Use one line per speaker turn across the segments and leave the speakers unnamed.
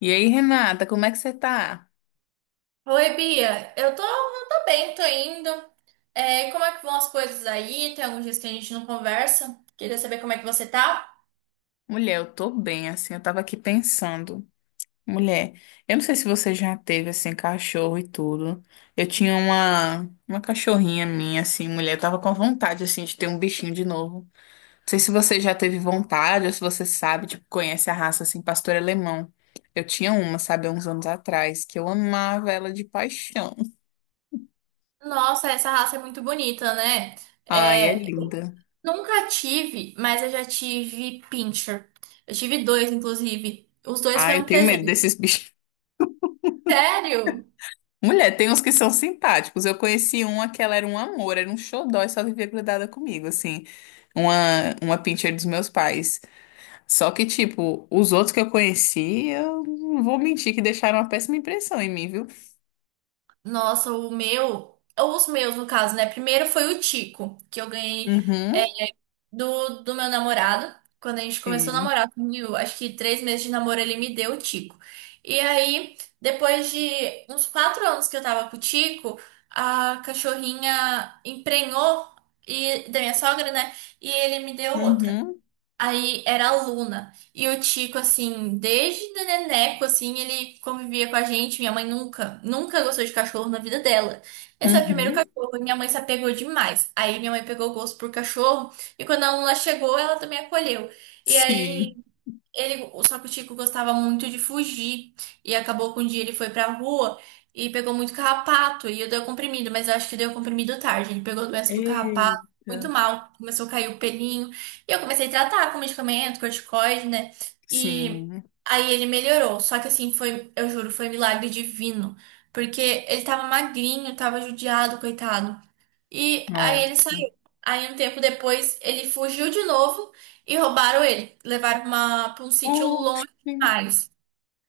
E aí, Renata, como é que você tá?
Oi, Bia. Eu tô bem, tô indo. É, como é que vão as coisas aí? Tem alguns dias que a gente não conversa. Queria saber como é que você tá.
Mulher, eu tô bem, assim, eu tava aqui pensando. Mulher, eu não sei se você já teve, assim, cachorro e tudo. Eu tinha uma cachorrinha minha, assim, mulher, eu tava com vontade, assim, de ter um bichinho de novo. Não sei se você já teve vontade ou se você sabe, tipo, conhece a raça, assim, pastor alemão. Eu tinha uma, sabe, há uns anos atrás, que eu amava ela de paixão.
Nossa, essa raça é muito bonita, né?
Ai, é
É,
linda.
nunca tive, mas eu já tive pincher. Eu tive dois, inclusive. Os dois
Ai,
foram
eu tenho medo
presentes.
desses bichos.
Sério?
Mulher, tem uns que são simpáticos. Eu conheci uma que ela era um amor, era um xodó e só vivia grudada comigo, assim. Uma pincher dos meus pais. Só que, tipo, os outros que eu conheci, eu não vou mentir que deixaram uma péssima impressão em mim, viu?
Nossa, o meu, ou os meus no caso, né? Primeiro foi o Tico, que eu ganhei
Uhum,
do meu namorado. Quando a gente começou a
sim.
namorar, eu, acho que três meses de namoro, ele me deu o Tico. E aí, depois de uns quatro anos que eu tava com o Tico, a cachorrinha emprenhou e, da minha sogra, né? E ele me deu outra.
Uhum,
Aí era a Luna. E o Tico, assim, desde neneco, assim, ele convivia com a gente. Minha mãe nunca, nunca gostou de cachorro na vida dela. Esse é o primeiro
uhum,
cachorro e minha mãe se apegou demais. Aí minha mãe pegou gosto por cachorro e quando a Luna chegou, ela também acolheu. E aí
sim.
ele, só que o Chico gostava muito de fugir. E acabou que um dia ele foi pra rua e pegou muito carrapato. E eu dei o comprimido, mas eu acho que deu comprimido tarde. Ele pegou a doença do carrapato, muito
Eita,
mal. Começou a cair o pelinho. E eu comecei a tratar com medicamento, corticoide, né? E
sim.
aí ele melhorou. Só que assim, foi, eu juro, foi milagre divino. Porque ele tava magrinho, tava judiado, coitado. E aí ele
Nossa.
saiu. Aí um tempo depois ele fugiu de novo. E roubaram ele, levaram uma, pra um sítio longe
Oxi.
demais.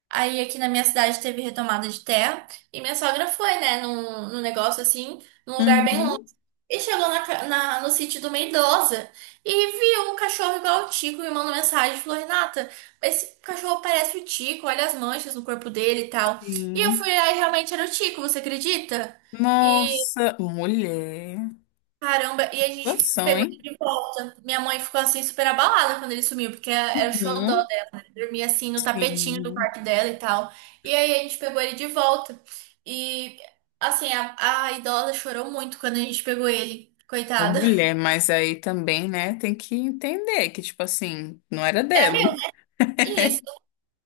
Aí aqui na minha cidade teve retomada de terra e minha sogra foi, né, num negócio assim, num lugar bem longe.
Uhum,
E chegou na, no sítio de uma idosa e viu um cachorro igual o Tico e me mandou mensagem, e falou, Renata, esse cachorro parece o Tico, olha as manchas no corpo dele e tal. E eu fui
sim.
lá e realmente era o Tico, você acredita? E
Nossa, mulher.
caramba, e
Que
a gente
situação,
pegou
hein?
ele de volta. Minha mãe ficou assim super abalada quando ele sumiu, porque era o xodó.
Uhum.
Dormia assim no tapetinho do
Sim,
quarto dela e tal. E aí a gente pegou ele de volta. E assim, a idosa chorou muito quando a gente pegou ele,
uma
coitada.
mulher, mas aí também, né, tem que entender que, tipo assim, não era
É
dela.
meu. Isso.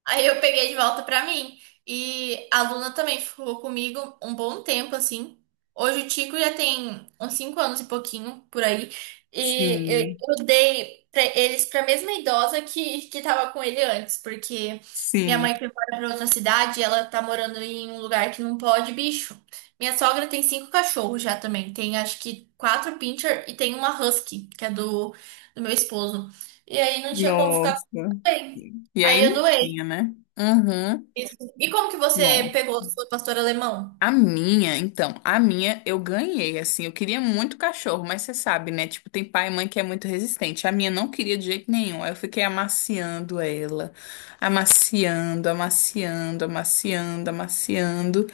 Aí eu peguei de volta pra mim. E a Luna também ficou comigo um bom tempo, assim. Hoje o Tico já tem uns 5 anos e pouquinho por aí. E
Sim,
eu dei pra eles pra mesma idosa que tava com ele antes, porque minha mãe
sim,
foi embora pra outra cidade e ela tá morando em um lugar que não pode bicho. Minha sogra tem cinco cachorros já também. Tem acho que quatro pincher e tem uma husky, que é do meu esposo. E aí não tinha como ficar com
nossa.
ninguém.
E
Aí
aí
eu
não tinha,
doei.
né? Uhum.
Isso. E como que você pegou sua pastora alemão?
A minha, então, a minha eu ganhei, assim, eu queria muito cachorro, mas você sabe, né? Tipo, tem pai e mãe que é muito resistente. A minha não queria de jeito nenhum. Aí eu fiquei amaciando ela, amaciando, amaciando, amaciando, amaciando.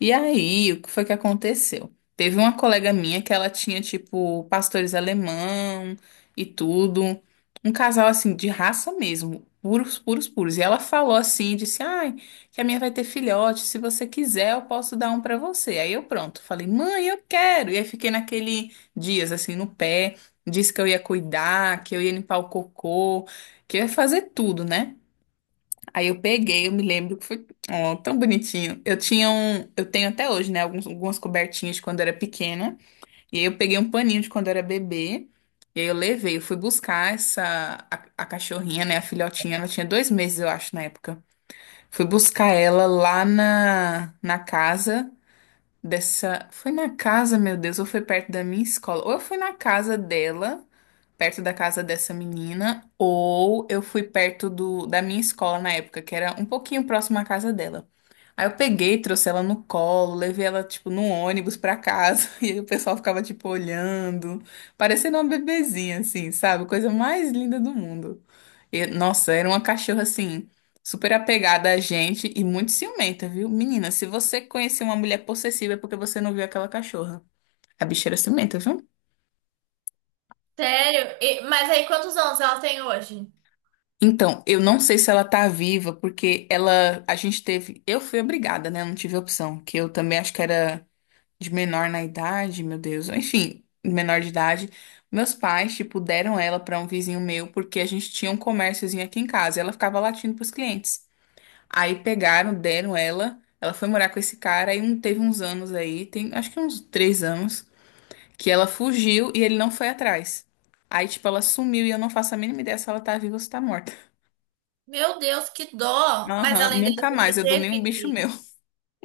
E aí, o que foi que aconteceu? Teve uma colega minha que ela tinha, tipo, pastores alemão e tudo. Um casal, assim, de raça mesmo, puros, puros, puros. E ela falou assim, disse, ai que a minha vai ter filhote, se você quiser, eu posso dar um pra você. Aí eu pronto, falei, mãe, eu quero. E aí fiquei naquele dias assim no pé, disse que eu ia cuidar, que eu ia limpar o cocô, que eu ia fazer tudo, né? Aí eu peguei, eu me lembro que foi, ó, tão bonitinho. Eu tinha um, eu tenho até hoje, né, alguns, algumas cobertinhas de quando eu era pequena, e aí eu peguei um paninho de quando eu era bebê. E aí eu levei, eu fui buscar a cachorrinha, né, a filhotinha, ela tinha dois meses, eu acho, na época. Fui buscar ela lá na casa dessa. Foi na casa, meu Deus, ou foi perto da minha escola? Ou eu fui na casa dela, perto da casa dessa menina, ou eu fui perto da minha escola na época, que era um pouquinho próximo à casa dela. Aí eu peguei, trouxe ela no colo, levei ela, tipo, no ônibus pra casa, e aí o pessoal ficava, tipo, olhando, parecendo uma bebezinha, assim, sabe? Coisa mais linda do mundo. E, nossa, era uma cachorra assim, super apegada a gente e muito ciumenta, viu? Menina, se você conhecer uma mulher possessiva é porque você não viu aquela cachorra. A bicha era ciumenta, viu?
Sério? Mas aí, quantos anos ela tem hoje?
Então, eu não sei se ela tá viva, porque ela, a gente teve, eu fui obrigada, né? Eu não tive opção, que eu também acho que era de menor na idade, meu Deus. Enfim, menor de idade. Meus pais, tipo, deram ela pra um vizinho meu porque a gente tinha um comérciozinho aqui em casa. E ela ficava latindo pros clientes. Aí pegaram, deram ela. Ela foi morar com esse cara. Aí um, teve uns anos aí, tem acho que uns três anos, que ela fugiu e ele não foi atrás. Aí, tipo, ela sumiu e eu não faço a mínima ideia se ela tá viva ou se tá morta.
Meu Deus, que dó! Mas
Aham,
além dela,
nunca mais,
você
eu dou nenhum bicho
teve.
meu.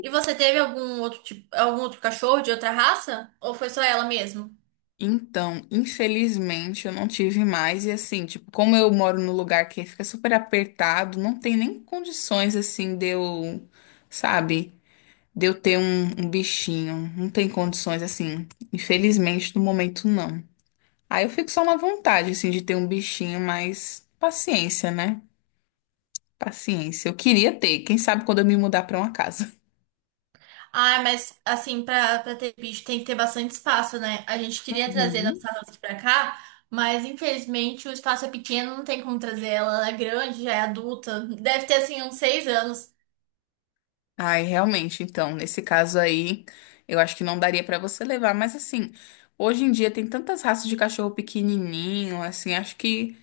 E você teve algum outro tipo, algum outro cachorro de outra raça? Ou foi só ela mesmo?
Então, infelizmente, eu não tive mais. E assim, tipo, como eu moro num lugar que fica super apertado, não tem nem condições, assim, de eu, sabe, de eu ter um bichinho. Não tem condições, assim, infelizmente, no momento, não. Aí eu fico só na vontade, assim, de ter um bichinho, mas paciência, né? Paciência. Eu queria ter, quem sabe quando eu me mudar pra uma casa.
Ah, mas assim, pra ter bicho tem que ter bastante espaço, né? A gente queria trazer
Uhum.
nossa raça pra cá, mas infelizmente o espaço é pequeno, não tem como trazer ela. Ela é grande, já é adulta. Deve ter assim uns seis anos.
Ai, realmente, então, nesse caso aí, eu acho que não daria pra você levar, mas assim, hoje em dia tem tantas raças de cachorro pequenininho, assim, acho que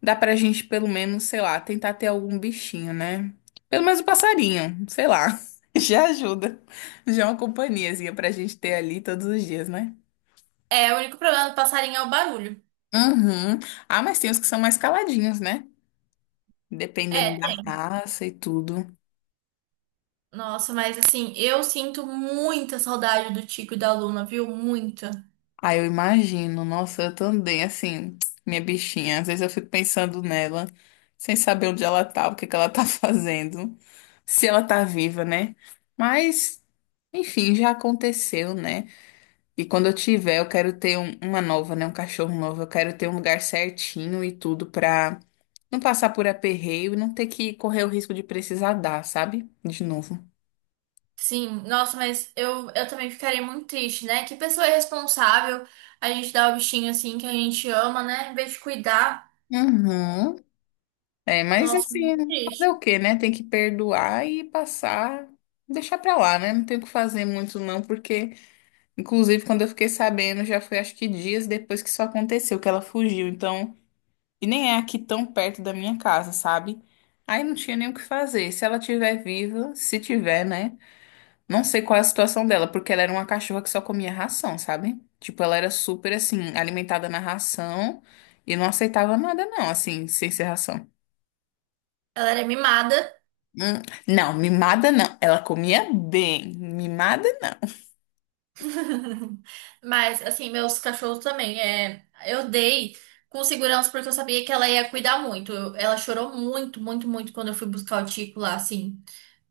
dá pra gente pelo menos, sei lá, tentar ter algum bichinho, né? Pelo menos um passarinho, sei lá. Já ajuda. Já é uma companhiazinha pra gente ter ali todos os dias, né?
É, o único problema do passarinho é o barulho.
Uhum. Ah, mas tem os que são mais caladinhos, né? Dependendo
É, tem.
da raça e tudo.
Nossa, mas assim, eu sinto muita saudade do Tico e da Luna, viu? Muita.
Ah, eu imagino. Nossa, eu também, assim, minha bichinha. Às vezes eu fico pensando nela, sem saber onde ela tá, o que que ela tá fazendo, se ela tá viva, né? Mas, enfim, já aconteceu, né? E quando eu tiver, eu quero ter uma nova, né? Um cachorro novo. Eu quero ter um lugar certinho e tudo pra não passar por aperreio e não ter que correr o risco de precisar dar, sabe? De novo.
Sim, nossa, mas eu também ficaria muito triste, né? Que pessoa irresponsável a gente dá o bichinho assim que a gente ama, né? Em vez de cuidar.
Uhum. É, mas
Nossa,
assim,
muito
fazer o
triste.
quê, né? Tem que perdoar e passar, deixar pra lá, né? Não tem o que fazer muito não, porque inclusive quando eu fiquei sabendo, já foi acho que dias depois que isso aconteceu, que ela fugiu, então, e nem é aqui tão perto da minha casa, sabe? Aí não tinha nem o que fazer. Se ela tiver viva, se tiver, né? Não sei qual é a situação dela, porque ela era uma cachorra que só comia ração, sabe? Tipo, ela era super assim, alimentada na ração e não aceitava nada não, assim, sem ser ração.
Ela era mimada.
Hum, não, mimada não. Ela comia bem. Mimada não.
Mas, assim, meus cachorros também. É, eu dei com segurança porque eu sabia que ela ia cuidar muito. Ela chorou muito, muito, muito quando eu fui buscar o Tico lá, assim.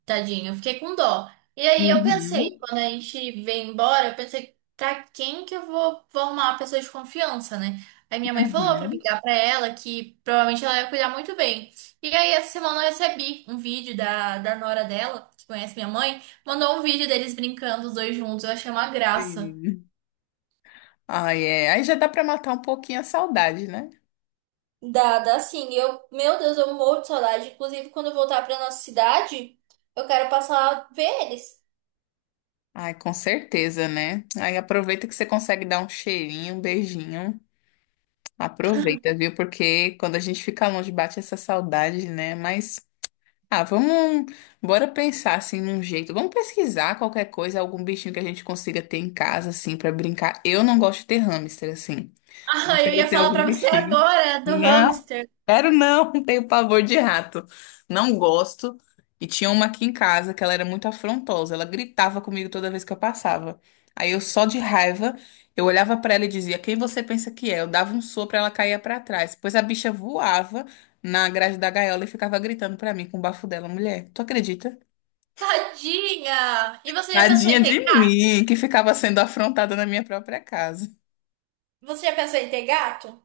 Tadinho, eu fiquei com dó. E aí eu pensei,
Uhum,
quando a gente veio embora, eu pensei, pra quem que vou arrumar uma pessoa de confiança, né? Aí minha mãe falou pra
uhum,
ligar pra ela que provavelmente ela ia cuidar muito bem. E aí essa semana eu recebi um vídeo da nora dela, que conhece minha mãe, mandou um vídeo deles brincando os dois juntos. Eu achei uma graça.
sim. Ai, é. Aí já dá pra matar um pouquinho a saudade, né?
Dá, dá sim. Eu, meu Deus, eu morro de saudade. Inclusive, quando eu voltar pra nossa cidade, eu quero passar a ver eles.
Ai, com certeza, né? Aí aproveita que você consegue dar um cheirinho, um beijinho. Aproveita, viu? Porque quando a gente fica longe, bate essa saudade, né? Mas, ah, vamos. Bora pensar assim num jeito. Vamos pesquisar qualquer coisa, algum bichinho que a gente consiga ter em casa, assim, pra brincar. Eu não gosto de ter hamster, assim.
Ah, eu
Deve
ia
ter
falar
algum
pra você
bichinho.
agora do
Não,
hamster.
quero não, tenho pavor de rato. Não gosto. E tinha uma aqui em casa que ela era muito afrontosa. Ela gritava comigo toda vez que eu passava. Aí eu só de raiva, eu olhava pra ela e dizia: "Quem você pensa que é?" Eu dava um sopro, ela caía pra trás. Pois a bicha voava na grade da gaiola e ficava gritando pra mim com o bafo dela, mulher. Tu acredita?
Tadinha! E você já pensou
Tadinha
em ter
de
gato?
mim, que ficava sendo afrontada na minha própria casa.
Você já pensou em ter gato?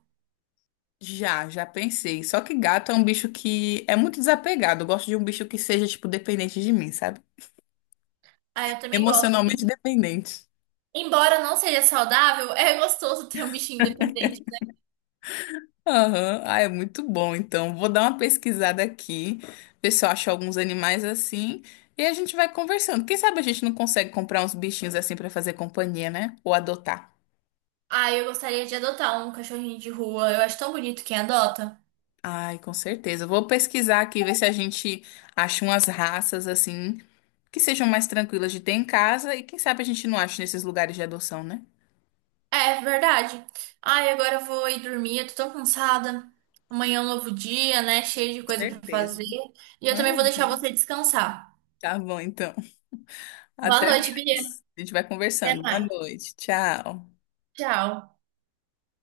Já, já pensei. Só que gato é um bicho que é muito desapegado. Eu gosto de um bicho que seja, tipo, dependente de mim, sabe?
Ah, eu também gosto.
Emocionalmente dependente.
Embora não seja saudável, é gostoso ter um bichinho independente.
Aham. Ah, é muito bom. Então, vou dar uma pesquisada aqui, ver se eu acho alguns animais assim. E a gente vai conversando. Quem sabe a gente não consegue comprar uns bichinhos assim pra fazer companhia, né? Ou adotar.
Ah, eu gostaria de adotar um cachorrinho de rua. Eu acho tão bonito quem adota.
Ai, com certeza. Vou pesquisar aqui, ver se a gente acha umas raças assim que sejam mais tranquilas de ter em casa. E quem sabe a gente não acha nesses lugares de adoção, né?
É verdade. Ai, agora eu vou ir dormir. Eu tô tão cansada. Amanhã é um novo dia, né? Cheio de
Com
coisa pra
certeza.
fazer. E eu também vou deixar
Uhum.
você descansar.
Tá bom, então.
Boa
Até
noite, Bia.
mais. A gente vai
Até
conversando. Boa
mais.
noite. Tchau.
Tchau.